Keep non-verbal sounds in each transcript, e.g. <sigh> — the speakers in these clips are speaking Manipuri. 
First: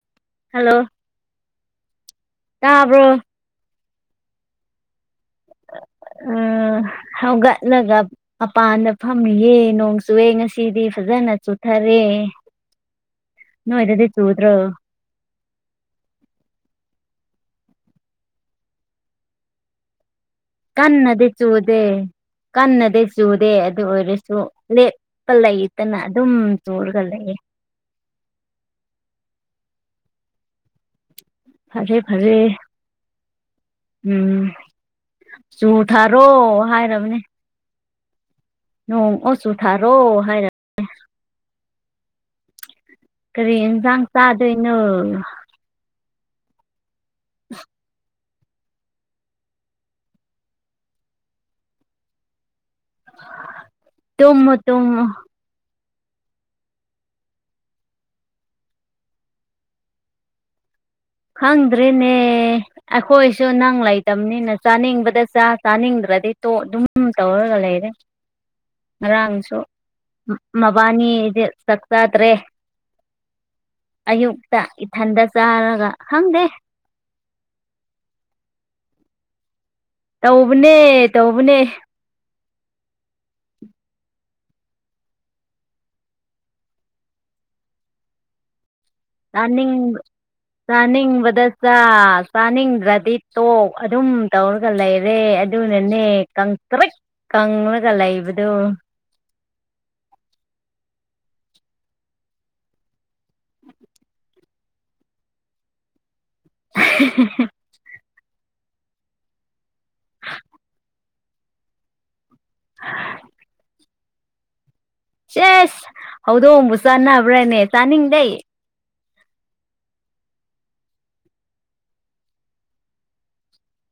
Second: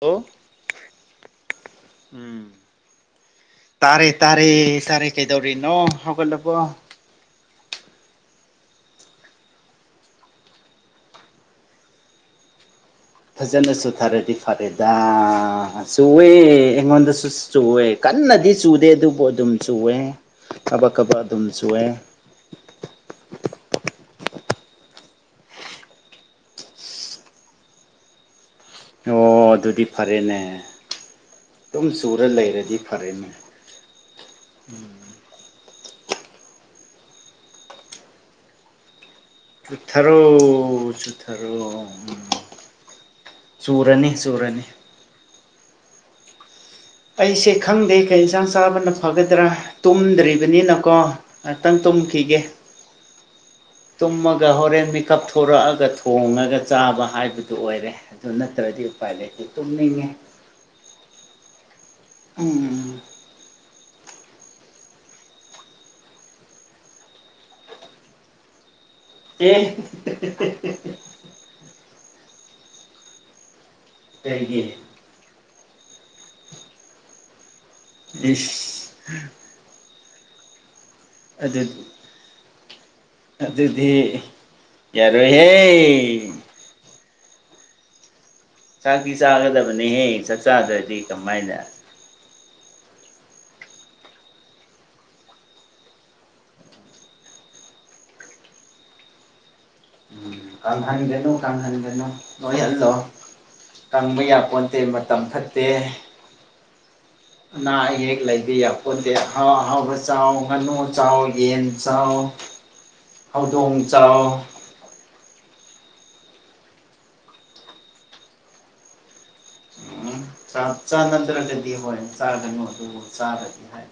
ꯍꯦꯜꯂꯣ ꯍꯜꯂꯣ ꯎꯝ꯫ ꯇꯥꯕ꯭ꯔꯣ ꯇꯥꯔꯦ ꯇꯥꯔꯦ ꯇꯥꯔꯦ ꯀꯩꯗꯧꯔꯤꯅꯣ ꯍꯧꯒꯠꯂꯕꯣ꯫ ꯎꯝ ꯍꯧꯒꯠꯂꯒ꯫ ꯃꯄꯥꯟꯗ ꯐꯝꯃꯤꯌꯦ ꯅꯣꯡ ꯆꯨꯏꯌꯦ ꯉꯁꯤꯗꯤ ꯐꯖꯅ ꯆꯨꯊꯔꯦ꯫ ꯐꯖꯅ ꯅꫭꯏꯗꯗꯤ ꯆꯨꯗ꯭ꯔꯣ꯫ ꯑꯁ ꯆꯨꯋꯦ ꯑꯩꯉꯣꯟꯗꯁꯨ ꯆꯨꯋꯦ ꯀꯟꯅꯗꯤ ꯆꯨꯗꯦ ꯑꯗꯨꯕꯨ ꯑꯗꯨꯝ ꯆꯨꯋꯦ꯫ ꯀꯕꯛ ꯀꯕꯛ ꯀꯟꯅꯗꯤ ꯑꯗꯨꯝ ꯆꯨꯗꯦ ꯆꯨꯋꯦ ꯀꯟꯅꯗꯤ ꯆꯨꯗꯦ ꯑꯗꯨ ꯑꯣꯏꯔꯁꯨ ꯂ‌ꯦꯞ꯫ ꯂꯩꯇꯅ ꯑꯗꯨꯝ ꯆꯨꯔꯒ ꯂꯩꯌꯦ꯫ ꯑꯣ ꯑꯗꯨꯗꯤ ꯐꯔꯦꯅꯦ꯫ ꯑꯗꯨꯝ ꯐꯔꯦ ꯆꯨꯔ ꯐꯔꯦ꯫ ꯂꯩꯔꯗꯤ ꯐꯔꯦꯅꯦ ꯎꯝ ꯆꯨꯊꯥꯔꯣ ꯍꯥꯏꯔꯕꯅꯦ꯫ ꯅꫭꯡꯑꯣ꯫ ꯆꯨꯊꯔꯣ ꯆꯨꯊꯔꯣ꯫ ꯀꯔꯤ ꯌꯦꯟꯁꯥꯡ ꯆꯨꯔꯅꯤ ꯆꯨꯔꯅꯤ ꯆꯥꯗꯣꯏꯅꯣ꯫ ꯑꯩꯁꯦ ꯈꯪꯗꯦ꯫ ꯀꯩ ꯌꯦꯟꯁꯥꯡ ꯆꯥꯕꯅ ꯐꯒꯗ꯭ꯔꯥ ꯇꯨꯝꯗ꯭ꯔꯤꯕꯅꯤꯅꯀꯣ ꯉꯥꯛꯇꯪ ꯇꯨꯝꯈꯤꯒꯦ꯫ ꯇꯨꯝꯃꯒ ꯇꯨꯝꯃꯣ ꯍꯣꯔꯦꯟ ꯇꯨꯝꯃꯣ ꯃꯤꯀꯞ ꯊꯣꯔꯛꯑꯒ ꯊꯣꯡꯉꯒ ꯆꯥꯕ ꯍꯥꯏꯕꯗꯨ ꯑꯣꯏꯔꯦ꯫ ꯑꯗꯨ ꯅꯠꯇ꯭ꯔꯗꯤ ꯎꯄꯥꯏ ꯂꯩꯇ‌ꯦ ꯇꯨꯝꯅꯤꯡꯉꯦ꯫ ꯈꯪꯗ꯭ꯔꯦꯅꯦ꯫ ꯎꯝ ꯑꯈꯣꯏꯁꯨ ꯅꯪ ꯂꯩꯇꯝꯅꯤꯅ ꯆꯥꯅꯤꯡꯕꯗ ꯆꯥ ꯆꯥꯅꯤꯡꯗ꯭ꯔꯗꯤ ꯇꯣꯛ ꯑꯗꯨꯝ ꯇꯧꯔꯒ ꯂꯩꯔꯦ꯫ ꯑꯦ ꯉꯔꯥꯡꯁꯨ ꯃꯕꯥꯅꯤꯗꯤ꯫ ꯆꯥꯛ ꯆꯥꯗ꯭ꯔꯦ ꯑꯌꯨꯛꯇ ꯀꯩꯒꯤ ꯏꯊꯟꯗ ꯆꯥꯔꯒ꯫ ꯈꯪꯗꯦ꯫ ꯏꯁ꯫ ꯇꯧꯕꯅꯦ꯫ ꯇꯧꯕꯅꯦ ꯑꯗꯨꯗꯤ꯫ ꯑꯗꯨꯗꯤ ꯌꯥꯔꯣꯏꯍꯦ꯫ ꯆꯥꯛꯇꯤ ꯆꯥꯅꯤꯡꯕ ꯆꯥꯒꯗꯕꯅꯦꯍꯦ ꯆꯥꯛ ꯆꯥꯗ꯭ꯔꯗꯤ ꯆꯥꯅꯤꯡꯕꯗ ꯀꯃꯥꯏꯅ ꯆꯥ꯫ ꯆꯥꯅꯤꯡꯗ꯭ꯔꯗꯤ ꯇꯣꯛ ꯑꯗꯨꯝ ꯇꯧꯔꯒ ꯂꯩꯔꯦ ꯑꯗꯨꯅꯅꯦ ꯀꯪꯇ꯭ꯔꯤꯛ꯫ ꯀꯪꯂꯒ ꯂꯩꯕꯗꯣ꯫ ꯎꯝ ꯀꯪꯍꯟꯒꯅꯨ ꯀꯪꯍꯟꯒꯅꯨ ꯅꯣꯏꯍꯜꯂꯣ ꯀꯪꯕ ꯌꯥꯄꯣꯟꯇꯦ ꯃꯇꯝ ꯐꯠꯇꯦ <inaudible> ꯑꯅꯥ ꯑꯌꯦꯛ ꯂꯩꯕ ꯌꯥꯄꯣꯟꯇꯦ ꯑꯍꯥꯎ ꯑꯍꯥꯎꯕ ꯆꯥꯎ ꯉꯥꯅꯨ ꯆꯥꯎ ꯌꯦꯟ ꯆꯥꯎ꯫ ꯍꯧꯗꯣꯡ ꯆꯥꯎ ꯆꯁ ꯍꯧꯗꯣꯡꯕꯨ ꯆꯥꯅꯕ꯭ꯔꯥꯅꯦ ꯇꯥꯅꯤꯡꯗꯦ꯫ ꯆꯥꯛ ꯆꯥ ꯅꯗ꯭ꯔꯒꯗꯤ ꯍꯣꯏ ꯆꯥꯔꯒꯅꯨ ꯑꯗꯨ ꯆꯥꯔꯗꯤ ꯍꯥꯏ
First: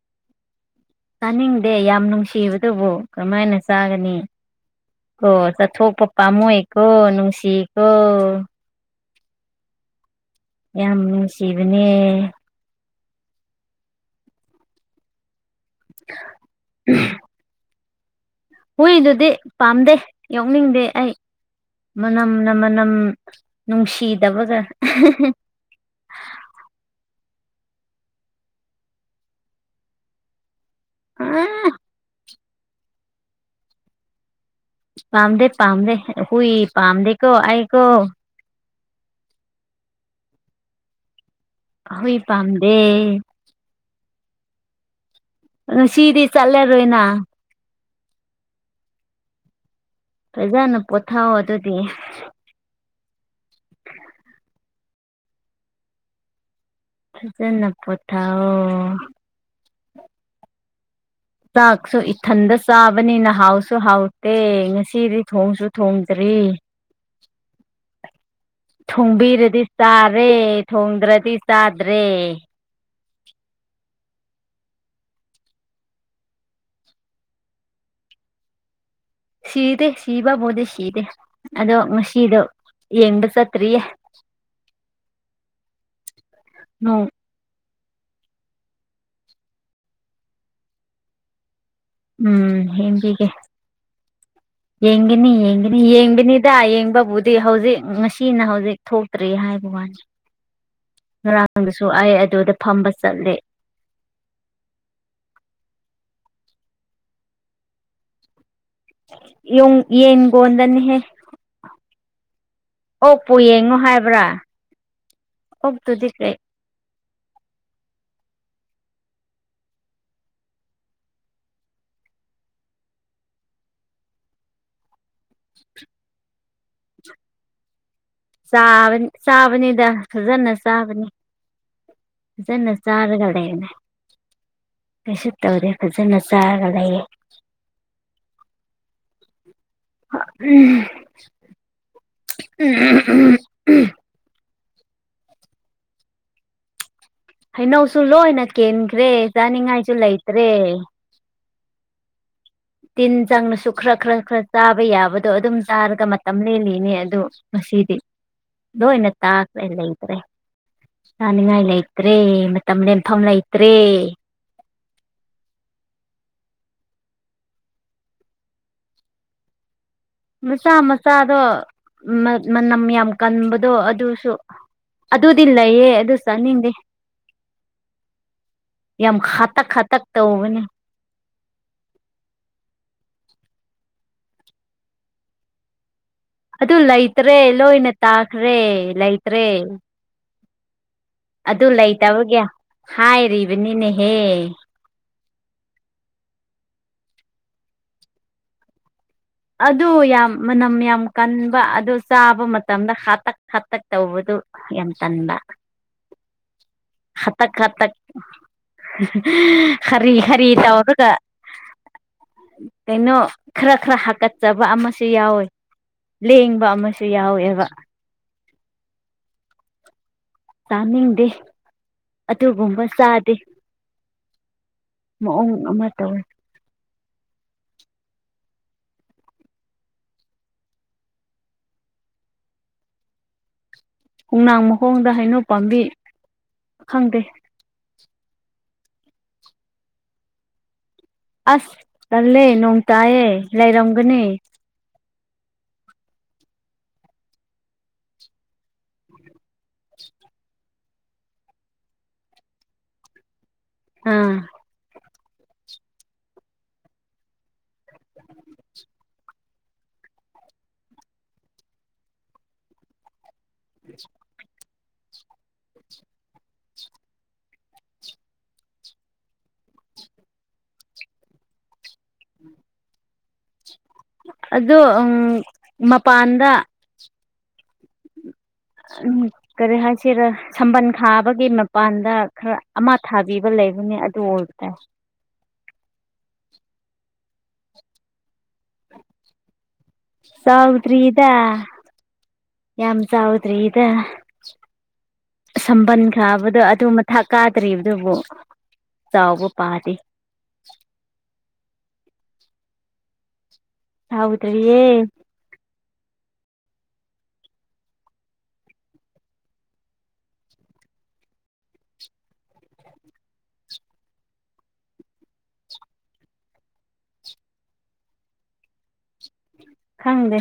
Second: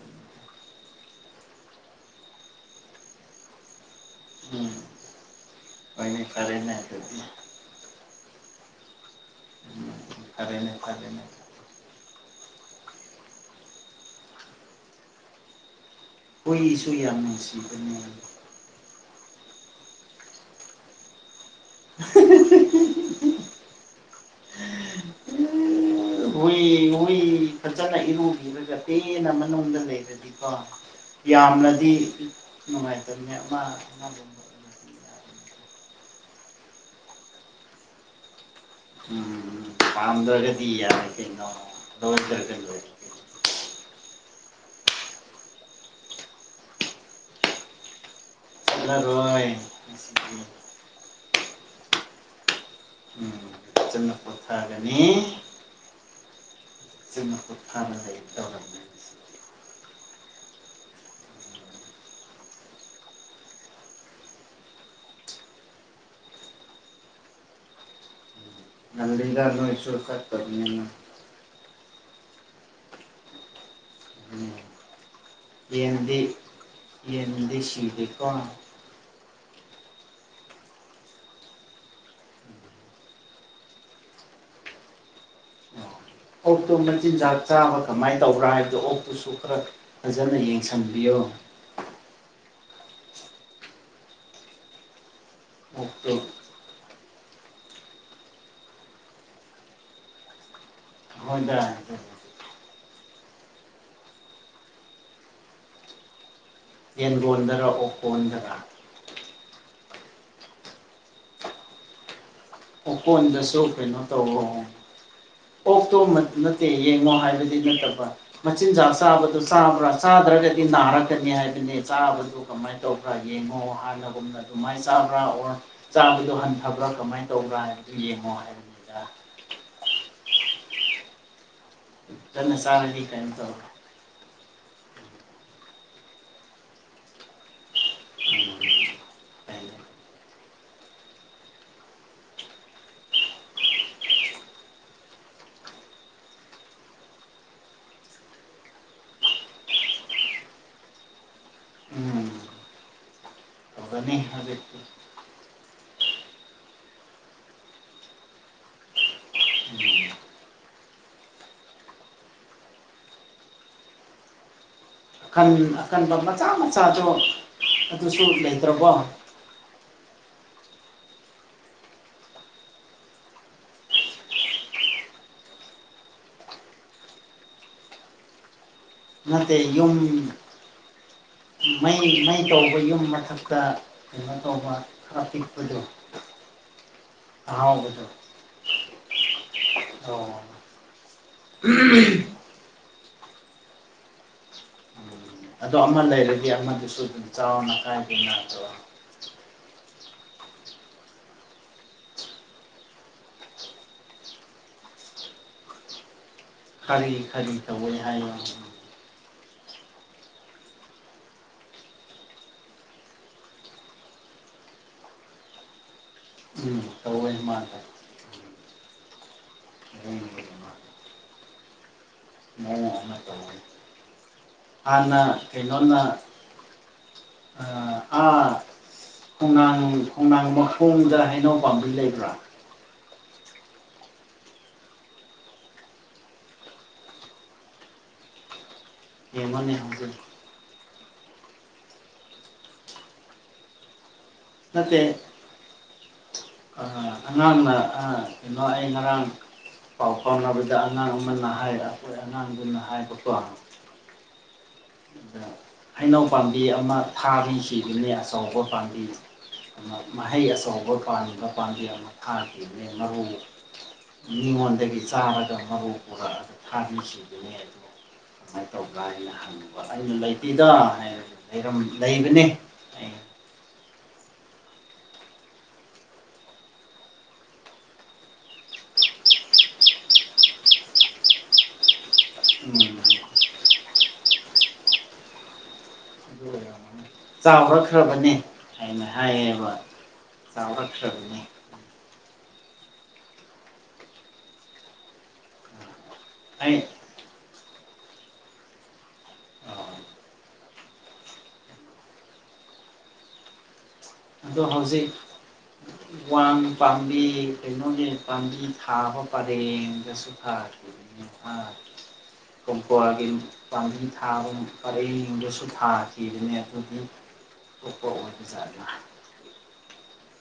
ꯆꯥꯅꯤꯡꯗꯦ ꯌꯥꯝ ꯅꯨꯡꯁꯤꯕꯗꯨꯕꯨ ꯀꯔꯝ ꯃꯥꯏꯅ ꯆꯥꯒꯅꯤ꯫ ꯎꯝ ꯀꯣ ꯆꯠꯊꯣꯛꯄ ꯍꯣꯏꯅꯦ ꯐꯔꯦꯅꯦ ꯄꯥꯝꯃꯨꯏꯀꯣ ꯑꯗꯨꯗꯤ ꯅꯨꯡꯁꯤ꯫ ꯑꯣ ꯐꯔꯦꯅꯦ ꯌꯥꯝ ꯐꯔꯦꯅꯦ ꯅꯨꯡꯁꯤꯕꯅꯦ꯫ ꯍꯨꯏꯁꯨꯨ ꯌꯥꯝ ꯅꯨꯡꯁꯤꯕꯅ‌ꯦ꯫ ꯍꯨꯏꯗꯨꯗꯤ ꯄꯥꯝꯗꯦ ꯌꫭꯛꯅꯤꯡꯗꯦ ꯑꯩ꯫ ꯃꯅꯝꯅ ꯃꯅꯝ ꯅꯨꯡꯁꯤꯗꯕꯒ <unintelligible> ꯍꯨꯏ ꯍꯨꯏ ꯐꯖꯅ ꯏꯔꯨꯕꯤꯔꯒ ꯀ‌ꯦꯅ ꯃꯅꯨꯡꯗ ꯂꯩꯔꯗꯤ꯫ ꯍꯥꯏꯗꯤꯀꯣ ꯑ ꯌꯥꯝꯅꯗꯤ ꯅꯨꯡꯉꯥꯏꯇꯝꯅꯦ ꯑꯃ꯫ ꯄꯥꯝꯗꯦ ꯄꯥꯝꯗꯦ ꯍꯨꯏ ꯄꯥꯝꯗꯦ ꯀꯣ ꯑꯩ ꯀꯣ꯫ ꯎꯝ ꯄꯥꯝꯗ꯭ꯔꯒꯗꯤ ꯌꯥꯔꯦ ꯀꯩꯅꯣ ꯍꯨꯏ ꯂꯧꯗ꯭ꯔꯒ ꯄꯥꯝꯗꯦ ꯂꯣꯏꯔꯦ ꯉꯁꯤꯗꯤ ꯆꯠꯂꯔꯣꯏꯅ ꯆꯠꯂꯔꯣꯏ ꯉꯁꯤꯗꯤ ꯐꯖꯅ ꯄꯣꯊꯥꯎꯑꯣ ꯑꯗꯨꯗꯤ ꯎꯝ ꯐꯖꯅ ꯄꯣꯊꯥꯒꯅꯤ ꯐꯖꯅ ꯄꯣꯊꯥꯅ ꯂꯩ ꯄꯣꯊꯥꯎ ꯇꯧꯔꯝꯃꯦ ꯆꯥꯛꯁꯨ ꯏꯊꯟꯗ ꯆꯥꯕꯅꯤꯅ ꯍꯥꯎꯁꯨ ꯍꯥꯎꯇꯦ ꯉꯁꯤꯗꯤ ꯊꯣꯡꯁꯨ ꯊꯣꯡꯗ꯭ꯔꯦ꯫ ꯉꯜꯂꯤꯗ ꯊꯣꯡꯕꯤꯔꯗꯤ ꯅꯣꯏꯁꯨ ꯆꯥꯔꯦ ꯆꯠꯇꯕꯅꯤꯅ ꯊꯣꯡꯗ꯭ꯔꯗꯤ ꯇꯗ꯭ꯔꯦ꯫ ꯎꯝ ꯌꯦꯟꯗꯤ ꯌꯦꯟꯗꯤ ꯁꯤꯗꯤꯀꯣ꯫ ꯁꯤꯗꯦ ꯁꯤꯕꯕꯨꯗꯤ ꯁꯤꯗꯦ ꯑꯗꯣ ꯉꯁꯤꯗꯣ ꯌꯦꯡꯕ ꯆꯠꯇ꯭ꯔꯤꯌꯦ꯫ ꯑꯣꯛꯗꯣ ꯅꯣꯡ ꯃꯟꯖꯤꯟꯖꯥꯛ ꯆꯥꯕ ꯀꯃꯥꯏꯅ ꯇꯧꯕ꯭ꯔꯥ ꯍꯥꯏꯕꯗꯣ ꯑꯣꯛꯇꯨꯁꯨ ꯈꯔ ꯐꯖꯅ ꯌꯦꯡꯁꯟꯕꯤꯌꯣ꯫ ꯎꯝ ꯌꯦꯡꯕꯤꯒꯦ ꯌꯦꯡꯒꯅꯤ ꯌꯦꯡꯅꯤ ꯑꯣꯛꯇꯣ ꯌꯦꯡꯕꯅꯦ ꯍꯤꯗꯥ ꯌꯦꯡꯕꯕꯨꯗꯤ ꯍꯧꯖꯤꯛ ꯉꯁꯤꯅ ꯍꯧꯖꯤꯛ ꯊꯣꯛꯇ꯭ꯔꯤ ꯍꯥꯏꯕ ꯋꯥꯅꯤ ꯑꯩꯈꯣꯏꯗ ꯉꯔꯥꯡꯗꯨꯁꯨ ꯑꯩ ꯑꯗꯨꯗ ꯐꯝꯕ ꯆꯠꯂꯦ꯫ ꯌꯦꯟ ꯒꯣꯟꯗꯔ ꯑꯣꯀꯣꯟꯗꯔꯥ ꯌꯨꯟ ꯌꯦꯟꯒꯣꯗꯅꯤ ꯍꯦ꯫ ꯑꯣ ꯑꯣꯛꯄꯨ ꯀꯣꯟꯗꯁꯨ ꯌꯦꯡꯉꯣ ꯀꯩꯅꯣ ꯇꯣ ꯍꯥꯏꯕ꯭ꯔꯥ ꯑꯣꯛꯇꯣ ꯑꯣꯛꯇꯨꯗꯤ ꯀꯩ <unintelligible> <unintelligible> ꯌꯦꯡꯉꯣ ꯍꯥꯏꯕꯗꯤ ꯅꯠꯇꯕ ꯃꯆꯤꯟꯖꯥꯛ ꯆꯥꯕꯗꯨ ꯆꯥꯕ꯭ꯔꯥ ꯆꯥꯗ꯭ꯔꯒꯗꯤ ꯅꯥꯔꯛꯀꯅꯤ ꯍꯥꯏꯕꯅꯦ ꯆꯥꯕꯗꯨ꯫ ꯀꯃꯥꯏꯅ ꯇꯧꯕ꯭ꯔꯥ ꯌꯦꯡꯉꯣ ꯍꯥꯟꯅꯒꯨꯝꯅ ꯑꯗꯨꯃꯥꯏꯅ ꯆꯥꯕ꯭ꯔꯥ ꯑꯣꯔ ꯆꯥꯕꯗ ꯍꯟꯊꯕ꯭ꯔꯥ ꯀꯃꯥꯏꯅ ꯇꯧꯕ꯭ꯔ ꯍꯥꯏ ꯑꯗꯨ ꯌꯦꯡꯉꯣ꯫ ꯍꯥꯏꯕꯅꯤꯗ ꯆꯕꯅꯤꯗ ꯐꯖꯅ ꯆꯥꯕꯅꯤ ꯐꯖꯅ ꯐꯖꯟꯅ ꯆꯥꯔꯗꯤ ꯀꯩꯅꯣ ꯆꯔꯒꯔꯦ ꯇꯧꯔꯣꯏ ꯀꯩꯁꯨ ꯇꯧꯔꯦ ꯐꯖꯅ ꯆꯥꯔꯒ ꯂꯩꯌꯦ꯫ <unintelligible> ꯎꯝ ꯎꯝ <unintelligible> ꯍꯩꯅꯧꯁꯨ ꯂꯣꯏꯅ ꯀꯦꯟꯈ꯭ꯔꯦ ꯆꯥꯅꯤꯡꯉꯥꯏꯁꯨ ꯂꯩꯇ꯭ꯔꯦ꯫ <unintelligible> ꯇꯤꯟ ꯆꯪꯅꯁꯨ ꯈꯔ ꯇꯧꯒꯅꯤ ꯈꯔ ꯈꯔ ꯍꯧꯖꯤꯛꯇꯤ ꯆꯥꯕ ꯌꯥꯕꯗꯣ ꯑꯗꯨꯝ ꯆꯥꯔꯒ ꯇꯝꯂꯜꯂꯤꯅꯦ ꯑꯗꯨ ꯉꯁꯤꯗꯤ ꯂꯣꯏꯅ ꯇꯥꯈ꯭ꯔꯦ ꯎꯝ ꯂꯩꯇ꯭ꯔꯦ꯫ ꯆꯥꯅꯤꯡꯉꯥꯏ ꯂꯩꯇ꯭ꯔꯦ ꯃꯇꯝ ꯂꯦꯟꯐꯝ ꯂꯩꯇ꯭ꯔꯦ꯫ ꯑꯀꯟ ꯑꯀꯟꯕ ꯃꯆꯥ ꯃꯆꯥꯗꯣ ꯑꯗꯨꯁꯨ ꯂꯩꯇ꯭ꯔꯕꯣ꯫ ꯃꯆꯥ ꯃꯆꯥꯗꯣ ꯃꯅꯝ ꯌꯥꯝ ꯀꯟꯕꯗꯣ ꯑꯗꯨꯁꯨ꯫ ꯑꯗꯨꯗꯤ ꯂꯩꯌꯦ ꯑꯗꯨ ꯆꯠꯅꯤꯡꯗꯦ ꯌꯥꯝ ꯅꯠꯇꯦ ꯈꯇꯛ ꯌꯨꯝ ꯈꯇꯛ ꯇꯧꯅꯦ ꯃꯩ ꯃꯩ ꯇꯧꯕ ꯌꯨꯝ ꯃꯊꯛꯇ ꯀꯩꯅꯣ ꯇꯧꯕ ꯇ꯭ꯔꯥꯐꯤꯛꯄꯗꯣ ꯑꯗꯨ ꯂꯩꯇ꯭ꯔꯦ ꯂꯣꯏꯅ ꯇꯥꯈ꯭ꯔꯦ ꯂꯩꯇ꯭ꯔꯦ ꯑ ꯑꯗꯨ ꯂꯩꯇꯕꯒꯦ ꯍꯥꯏꯔꯤꯕꯅꯤꯅꯦꯍꯦ ꯎꯝ ꯑꯗꯣ ꯑꯃ ꯂꯩꯔꯒ ꯑꯃꯗꯨꯁꯨ ꯑꯗꯨꯝ ꯆꯥꯎꯅ ꯀꯥꯏꯗꯦꯅꯠꯇ ꯑꯗꯨ ꯌꯥꯝ ꯃꯅꯝ ꯌꯥꯝ ꯀꯟꯕ ꯑꯗꯨ ꯆꯥꯕ ꯃꯇꯝꯗ ꯍꯥꯥꯇꯛ ꯈꯥꯇꯛ ꯇꯧꯕꯗꯨ ꯌꯥꯝ ꯇꯟꯕ ꯀꯔꯤ ꯈꯥꯇꯛ ꯀꯔꯤ ꯈꯥꯇꯛ ꯇꯧꯋꯏ ꯍꯥꯏꯔꯤ ꯈꯔꯤ ꯈꯔꯤ ꯇꯧ ꯑꯗꯨꯒ ꯀꯩꯅꯣ ꯈꯔ ꯈꯔ ꯍꯥꯀꯠꯆꯕ ꯑꯃꯁꯨ ꯌꯥꯎꯋꯤ꯫ ꯂꯦꯡꯕ ꯎꯝ ꯑꯃꯁꯨ ꯇꯧꯋꯦ ꯌꯥꯎꯋꯦꯕ ꯃꯥꯗꯣ ꯎ <unintelligible> ꯇꯥꯟꯅꯤꯡꯗꯦ ꯑꯗꯨꯒꯨꯝꯕ ꯃꯑꯣꯡ ꯑꯃ ꯆꯥꯗꯦ ꯇꯧꯋꯦ ꯍꯥꯟꯅ ꯃꯑꯣꯡ ꯑꯃ ꯇꯧꯋꯤ꯫ ꯑ ꯑꯥ <unintelligible> ꯈꯣꯡꯅꯥꯡ ꯈꯣꯡꯅꯥꯡ ꯃꯈꯣꯡꯗ ꯍꯩꯅꯧ ꯄꯥꯝꯕꯤ ꯂꯩꯕ꯭ꯔꯥ꯫ ꯍꯣꯡꯅꯥꯡ ꯃꯈꯣꯡꯗ ꯍꯩꯅꯧ ꯄꯥꯝꯕꯤ ꯈꯪꯗꯦ꯫ ꯌꯦꯡꯉꯣꯅꯦ ꯍꯧꯖꯤꯛ ꯑꯁ ꯇꯜꯂꯦ ꯅꯣꯡ ꯇꯥꯏꯌꯦ ꯂꯩꯔꯝꯒꯅꯤ꯫ ꯅꯠꯇꯦ ꯑ ꯑꯉꯥꯡꯅ ꯑꯥ ꯀꯩꯅꯣ ꯑꯩ ꯉꯔꯥꯡ ꯄꯥꯎ ꯐꯥꯎꯅꯕꯗ ꯑꯉꯥꯡ ꯑꯃꯅ ꯍꯥꯏ ꯑꯩꯈꯣꯏ ꯑꯉꯥꯡꯗꯨꯅ ꯍꯥꯏꯕꯀꯣ ꯑꯥ ꯑꯗ ꯍꯩꯅꯧ ꯄꯥꯝꯕꯤ ꯑꯃ ꯊꯥꯕꯤꯗꯨꯅꯦ ꯑꯆꯧꯕ ꯄꯥꯝꯕꯤ ꯑꯃ ꯃꯍꯩ ꯑꯆꯧꯕ ꯄꯥꯟꯕ ꯄꯥꯝꯕꯤ ꯑꯃ ꯊꯥꯈꯤꯕꯅꯦ ꯃꯔꯨ ꯉꯣꯟꯗꯒꯤ ꯆꯥꯔꯒ ꯃꯔꯨ ꯄꯨꯔꯛꯑꯒ ꯊꯥꯔꯤꯁꯤ ꯑꯗꯨꯃꯥꯏꯅ ꯇꯧꯕ꯭ꯔꯥ ꯍꯥꯏꯅ ꯍꯪꯉꯕ ꯑꯩꯅ ꯂꯩꯇꯗ ꯂꯩꯕꯅꯦ ꯑꯩ ꯑꯗꯣ ꯃꯄꯥꯟꯗ ꯎꯝ ꯀꯔꯤ ꯍꯥꯏꯁꯤꯔ ꯁꯝꯕꯜ ꯈꯥꯕꯒꯤ ꯃꯄꯥꯟꯗ ꯈꯔ ꯑꯃ ꯎꯝ ꯑꯗꯨ ꯊꯥꯒ ꯄꯤꯕ ꯂꯩꯕꯅꯦ ꯑꯗꯨ ꯑꯣꯏꯔ ꯇ ꯍ ꯌꯥ ꯆꯥꯎꯈꯈ꯭ꯔꯕꯅꯤ ꯍꯥꯏꯅ ꯍꯥꯏꯌꯦꯕ ꯆꯥꯎꯗ꯭ꯔꯤꯗ ꯆꯥꯎꯔꯛꯈ꯭ꯔꯕꯅꯦ ꯌꯥꯝ ꯆꯥꯎꯗ꯭ꯔꯤꯗ ꯁꯝꯕꯜ ꯈꯥꯕꯗꯣ ꯑꯩ ꯑꯗꯨ ꯊꯛꯀꯥꯗ꯭ꯔꯤꯕꯗꯨꯕꯨ ꯆꯥꯎꯕ ꯄꯥꯗꯦ ꯑꯗꯣ ꯆꯥꯎꯗ꯭ꯔꯤꯌꯦ ꯍꯧꯖꯤꯛ ꯋꯥꯡ ꯄꯥꯝꯕꯤ ꯀꯩꯅꯣꯅꯦ ꯄꯥꯝꯕꯤ ꯊꯥꯕ ꯄꯔꯦꯡꯒꯁꯨ ꯐꯥꯈꯤ ꯀꯣꯡꯄꯑꯒꯤ ꯄꯥꯝꯕꯤ ꯊꯥꯕ ꯄꯔꯩꯗꯁꯨ ꯊꯥꯈꯤꯕꯅꯦ ꯑꯗꯨꯒꯤ ꯊꯄꯥꯎ ꯑꯣꯏꯕꯖꯗ ꯈꯪꯗꯦ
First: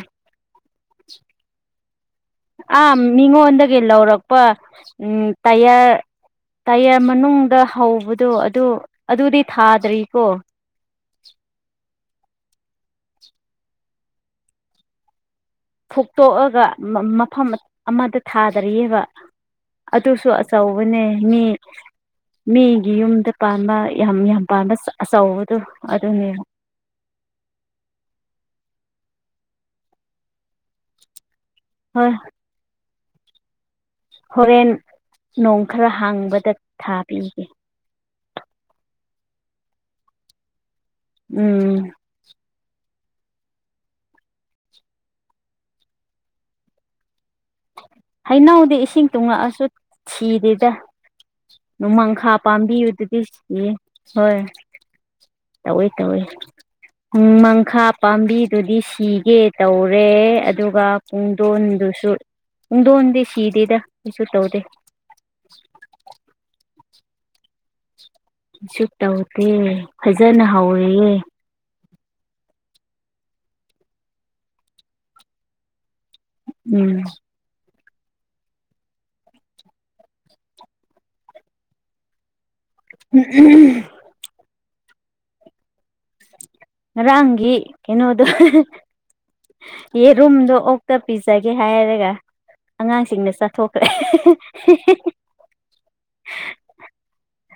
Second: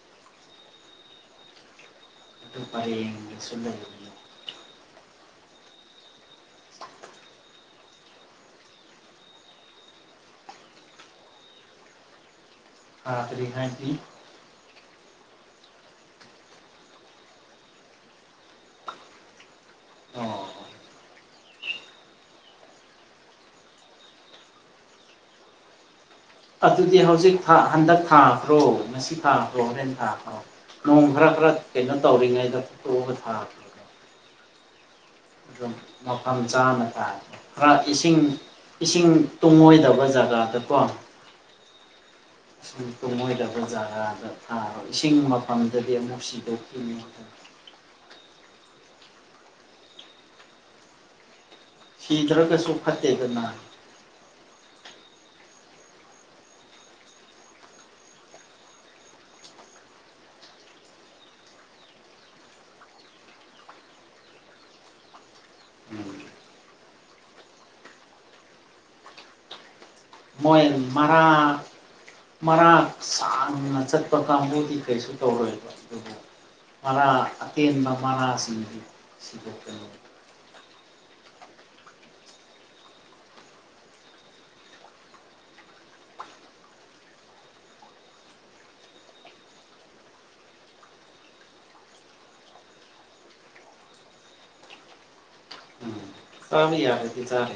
ꯑꯗꯨ ꯑꯥ ꯄꯔꯦꯡꯗꯁꯨ ꯃꯤꯉꯣꯟꯗꯒꯤ ꯂꯩꯕꯅꯦ ꯂꯧꯔꯛꯄ ꯎꯝ ꯇꯌꯥꯔ ꯇꯌꯔ ꯃꯅꯨꯡꯗ ꯍꯧꯕꯗꯣ ꯑꯗꯨ ꯑꯗꯨꯗꯤ ꯊꯥꯗ꯭ꯔꯤꯀꯣ ꯍꯥ ꯑꯗꯨꯔꯤ ꯍꯥꯏꯗꯤ ꯐꯨꯇꯣꯛꯑꯒ ꯃꯐꯝ ꯑꯃꯗ ꯊꯥꯗꯔꯤꯑꯕ ꯑꯗꯨꯁꯨ ꯑꯣ ꯑꯆꯧꯕꯅꯦ ꯃꯤ ꯃꯤꯒꯤ ꯌꯨꯝꯗ ꯄꯥꯝꯕ ꯌꯥꯝ ꯌꯥꯝ ꯄꯥꯝꯕ ꯑꯆꯧꯕꯗꯣ ꯑꯗꯨꯅꯦꯕ ꯑꯗꯨꯗꯤ ꯍꯧꯖꯤꯛ ꯍꯟꯗꯛ ꯊꯥꯈ꯭ꯔꯣ ꯉꯁꯤ ꯊꯥꯈ꯭ꯔꯣ ꯍꯣꯔꯦꯟ ꯊꯥꯈ꯭ꯔꯣ ꯅꯣꯡ ꯈꯔ ꯈꯔ ꯀꯩꯅꯣ ꯍꯣꯏ ꯇꯧꯔꯤꯉꯩꯗ ꯐꯠꯇꯣꯛꯑꯒ ꯊꯥꯦ ꯍꯣꯔꯦꯟ ꯅꯣꯡ ꯑꯗꯨꯝ ꯈꯔ ꯃꯐꯝ ꯍꯥꯡꯕꯗ ꯆꯥꯅ ꯊꯥꯈ꯭ꯔꯣ ꯊꯥꯕꯤꯒꯦ ꯈꯔ ꯏꯁꯤꯡ ꯏꯁꯤꯡ ꯇꯨꯡꯉꯣꯏꯗꯕ ꯖꯒꯥꯗꯀꯣ ꯎꯝ ꯏꯁꯤꯡ ꯊꯨꯝꯃꯣꯏꯗꯕꯖꯥꯒꯥꯗ ꯊꯥꯕ ꯏꯁꯤꯡ ꯃꯐꯝꯗꯗꯤ ꯑꯃꯨꯛ ꯁꯤꯗꯣꯛꯈꯤꯅꯤ ꯍꯩꯅꯧꯗꯤ ꯏꯁꯤꯡ ꯇꯨꯡꯉꯛꯑꯁꯨ ꯁꯤꯗꯦꯗ ꯅꯣꯃꯥꯡꯈꯥ ꯁꯤꯗ꯭ꯔꯒꯁꯨ ꯄꯥꯝꯕꯤ ꯑꯗꯨꯗꯤ ꯐꯠꯇꯦꯗꯅ ꯁꯤꯌꯦ ꯇꯧꯏ ꯇꯧꯏ ꯎꯨꯡ ꯂꯣꯃꯥꯡꯈꯥ ꯄꯥꯝꯕꯤꯗꯨꯗꯤ ꯁꯤꯒꯦ ꯇꯧꯔꯦ ꯑꯗꯨꯒ ꯄꯨꯡꯗꯣꯟꯗꯨꯁꯨ ꯄꯨꯡꯗꯣꯟꯗꯤ ꯁꯤꯗꯦꯗ ꯀꯩꯁꯨ ꯇꯧꯗꯦ ꯁꯨ ꯇꯧꯗꯦ ꯐꯖꯅ ꯍꯧꯋꯦꯌꯦ ꯃꯔꯥꯛ ꯁꯥꯡꯗꯨꯅ ꯆꯠꯄ ꯀꯥꯡꯕꯨꯗꯤ ꯀꯩꯁꯨ ꯇꯧꯔꯣꯏꯕ ꯑꯗꯨꯕꯨ ꯎꯝ ꯃꯔꯥ ꯑꯇꯦꯟꯕ ꯃꯔꯥꯁꯤꯡꯗꯨꯗ ꯎ ꯎꯝ ꯉꯔꯥꯡꯒꯤ ꯀꯩꯅꯣꯗꯣ ꯌꯦ ꯔꯨꯝꯗꯣ ꯑꯣꯛꯇ ꯄꯤꯖꯒꯦ ꯍꯥꯏꯔꯒ ꯑꯉꯥꯡꯁꯤꯡꯅ ꯆꯠꯊꯣꯛꯈ꯭ꯔꯦ ꯆꯝ ꯌꯥꯗꯗꯤ ꯆꯥꯔ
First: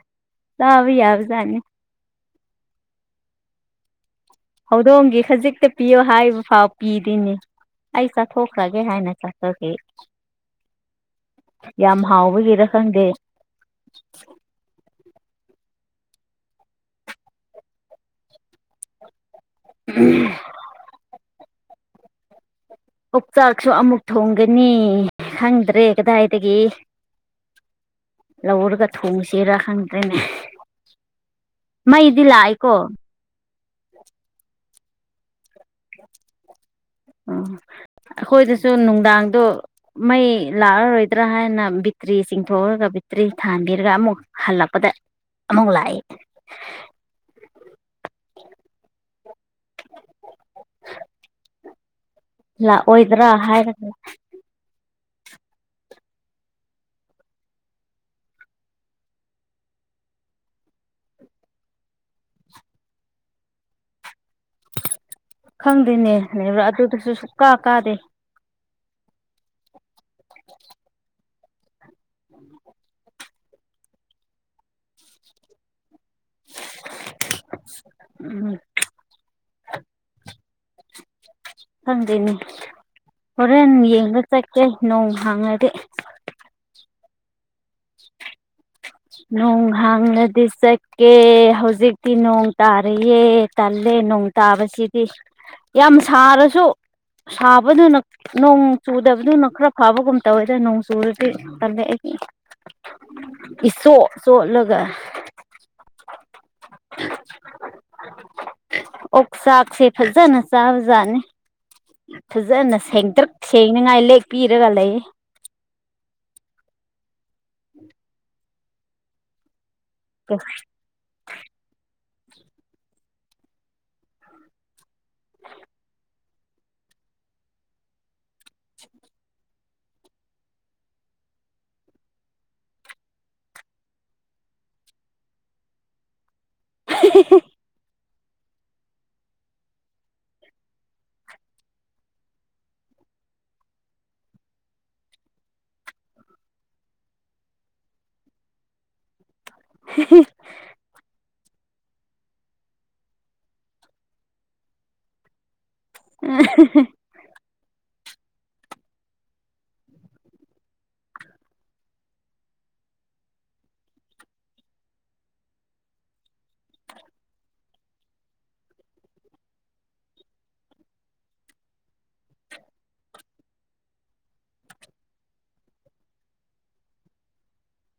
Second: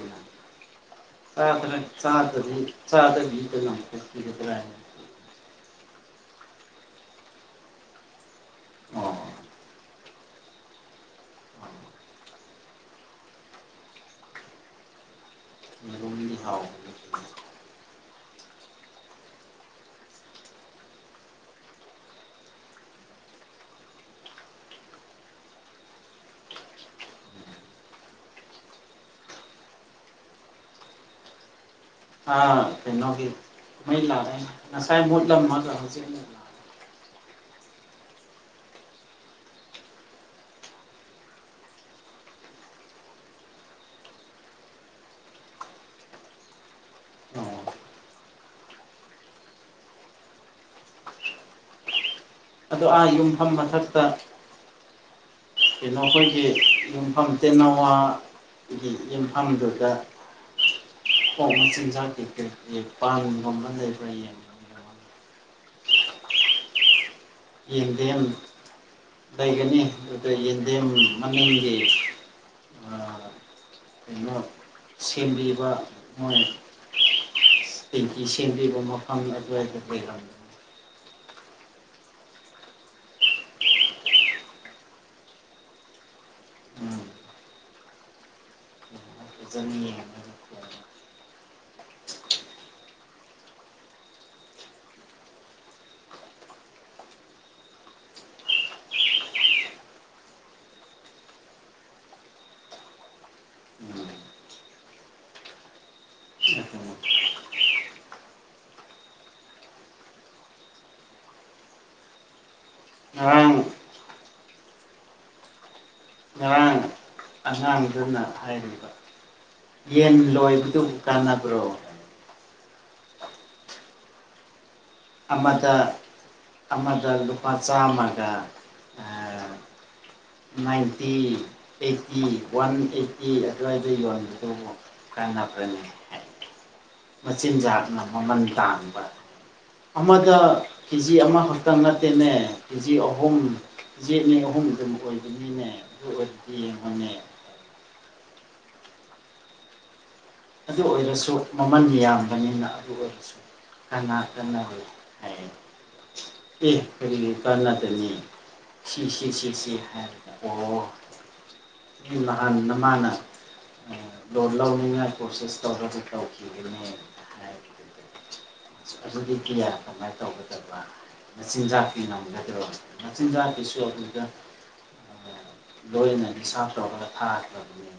ꯆꯥꯕ ꯌꯥꯕꯖꯥꯠꯅꯤ ꯌꯥꯗ ꯆꯗ꯭ꯔ ꯆꯥꯗꯕꯤ ꯆꯥꯗꯕꯤꯗꯤꯗ ꯍꯧꯗꯣꯡꯒꯤ ꯈꯖꯤꯛꯇ ꯄꯤꯌꯣ ꯍꯥꯏꯕ ꯐꯥꯎ ꯄꯤꯗꯣꯏꯅꯤ ꯑꯩ ꯆꯠꯊꯣꯛꯈ꯭ꯔꯒꯦ ꯍꯥꯏꯅ ꯑꯣ <unintelligible> ꯌꯥꯝ ꯍꯥꯎꯕꯒꯤꯔ ꯈꯪꯗꯦ <unintelligible> <unintelligible> ꯑꯣꯛꯆꯥꯛꯁꯨ ꯑꯃꯨꯛ ꯊꯣꯡꯒꯅꯤ ꯈꯪꯗ꯭ꯔꯦ ꯀꯗꯥꯏꯗꯒꯤ ꯂꯧꯔꯒ ꯊꯣꯡꯁꯦꯔꯥ ꯈꯪꯗ꯭ꯔꯦꯅꯦ ꯃꯩꯗꯤ ꯑꯥ ꯂꯥꯛꯏꯀꯣ ꯃꯩ ꯂꯥꯛꯑꯦ ꯉꯥꯁꯥꯏ ꯃꯨꯠꯂꯝꯃꯒꯥ ꯑꯃꯨꯛ ꯂꯥꯛꯑꯦ ꯑꯣ ꯑꯩꯈꯣꯏꯗꯁꯨ ꯅꯨꯡꯗꯥꯡꯗꯣ ꯃꯩ ꯂꯥꯛꯑꯔꯣꯏꯗ꯭ꯔꯥ ꯍꯥꯏꯅ ꯕꯤꯇ꯭ꯔꯤ ꯆꯤꯡꯊꯣꯛꯑꯒ ꯕꯤꯇ꯭ꯔꯤ ꯊꯥꯟꯕꯤꯔꯒ ꯑꯃꯨꯛ ꯍꯜꯂꯛꯄꯗ ꯑꯃꯨꯛ ꯂꯥꯛꯑꯦ ꯑꯣ ꯑꯗꯣ ꯑꯥ ꯂꯥꯛꯑꯣꯏꯗ꯭ꯔꯥ ꯌꯨꯝꯐꯝ ꯍꯥꯏꯔꯒ ꯃꯊꯛꯇ ꯀꯩꯅꯣ ꯑꯩꯈꯣꯏꯒꯤ ꯌꯨꯝꯐꯝ <unintelligible> ꯌꯨꯝꯐꯝꯗꯨꯗ <unintelligible> ꯈꯪꯗꯦꯅꯦ ꯂꯩꯕ꯭ꯔꯥ ꯑꯗꯨꯗꯁꯨ ꯁꯨꯛꯀꯥ ꯀꯥꯗꯦ ꯌꯦꯟꯗꯦꯝ ꯂꯩꯒꯅꯤ ꯑꯗꯨꯗ ꯌꯦꯟꯗꯦꯝ ꯃꯅꯤꯡꯒꯤ <inaudible> ꯀꯩꯅꯣ ꯁꯦꯝꯕꯤꯕ ꯃꯣꯏ ꯇꯦꯡꯇꯤ ꯎꯝ ꯁꯦꯝꯕꯤꯕ ꯃꯐꯝ ꯑꯗꯨꯋꯥꯏꯗ ꯂꯩꯔꯝꯃꯤ ꯈꯪꯗꯦꯅꯦ ꯍꯣꯔꯦꯟ ꯌꯦꯡꯒ ꯆꯠꯀꯦ ꯅꯣꯡ ꯍꯥꯡꯉꯗꯤ ꯎꯝ ꯅꯣꯡ ꯐꯖꯅ ꯌꯦꯡꯉꯒ ꯍꯥꯡꯉꯥꯗꯤ ꯆꯠ ꯀꯦ ꯍꯧꯖꯤꯛꯇꯤ ꯅꯣꯡ ꯇꯥꯔꯤꯌꯦ ꯇꯜꯂꯦ ꯅꯣꯡ ꯇꯥꯕꯁꯤꯗꯤ ꯌꯥꯝ ꯁꯥꯔꯁꯨ ꯁꯥꯕꯗꯨꯅ ꯅꯣꯡ ꯆꯨꯗꯕꯗꯨꯅ ꯈꯔ ꯐꯥꯕꯒꯨꯝ ꯇꯧꯋꯦꯗ ꯅꯣꯡ ꯆꯨꯨꯔꯗꯤ ꯇꯜꯂꯦ ꯑꯩꯒꯤ ꯎꯝ ꯏꯆꯣꯠ ꯆꯣꯠꯂꯒ ꯑꯣꯛ ꯆꯥꯛꯁꯦ ꯐꯖꯅ ꯆꯥꯕꯖꯥꯠꯅꯤ ꯐꯖꯅ ꯁꯦꯡꯇ꯭ꯔꯤꯛ ꯉꯔꯥꯡ ꯁꯦꯡꯅꯤꯡꯉꯥꯏ ꯂꯦꯛꯄꯤꯔꯒ ꯂꯩꯌꯦ ꯉꯔꯥꯡ ꯑꯉꯥꯡꯗꯨꯅ ꯍꯥꯏꯔꯤꯕ ꯌꯦꯟ ꯂꯣꯏꯕꯗꯨꯕꯨ ꯀꯥꯟꯅꯕ꯭ꯔꯣ ꯑꯃꯗ ꯑꯃꯗ ꯂꯨꯄꯥ ꯆꯥꯝꯃꯒ ꯅꯥꯏꯟꯇꯤ ꯑꯩꯠꯇꯤ ꯋꯥꯟ ꯑꯩꯠꯇꯤ ꯑꯗꯨꯋꯥꯏꯗ ꯌꯣꯟꯕꯗꯨꯕꯨ ꯀꯥꯟꯅꯕ꯭ꯔꯅꯤ ꯍꯥꯏ ꯃꯆꯤꯟꯖꯥꯛꯅ ꯃꯃꯟ ꯇꯥꯡꯕ ꯑꯃꯗ ꯀꯦ ꯖꯤ ꯑꯃꯈꯛꯇꯪ ꯅꯠꯇꯦꯅꯦ ꯀꯦ ꯖꯤ ꯑꯍꯨꯝ ꯌꯦꯠꯅꯦ ꯑꯍꯨꯝ ꯑꯗꯨꯝ ꯑꯣꯏꯕꯅꯤꯅꯦ ꯑꯗꯨ ꯑꯣꯏꯕꯗꯤ ꯌꯦꯡꯕꯅꯦ ꯎ ꯑꯗꯨ ꯑꯣꯏꯔꯁꯨ ꯃꯃꯜ ꯌꯥꯝꯕꯅꯤꯅ ꯑꯗꯨ ꯑꯣꯏꯔꯁꯨ ꯀꯅꯥ ꯀꯅ ꯍꯥꯏ ꯀꯔꯤ ꯀꯔꯅꯥꯇꯅꯤ ꯁꯤꯁꯤ ꯁꯤꯁꯤ ꯍꯥꯏꯕꯗ ꯑꯣ ꯑꯩ ꯅꯍꯥꯟꯅ ꯃꯥꯅ ꯂꯣꯟ ꯂꯧꯅꯤꯡꯉꯥꯏ ꯀꯣꯔꯁꯦꯁ ꯇꯧꯔꯒ ꯇꯧꯈꯤꯒꯅꯤ ꯍꯥꯏꯈꯤ ꯑꯗꯨꯗꯤ <unintelligible> ꯀꯃꯥꯏ ꯇꯧꯒꯗꯕꯥ ꯃꯆꯤꯟꯖꯥꯛꯀꯤ ꯉꯝꯒꯗꯔꯣ ꯃꯆꯤꯟꯖꯥꯛꯀꯤꯁꯨ ꯑꯗꯨꯒ ꯂꯣꯏꯅ ꯍꯤꯁꯥꯞ ꯇꯧꯔꯒꯥ ꯊꯥꯒꯔꯕꯅꯤ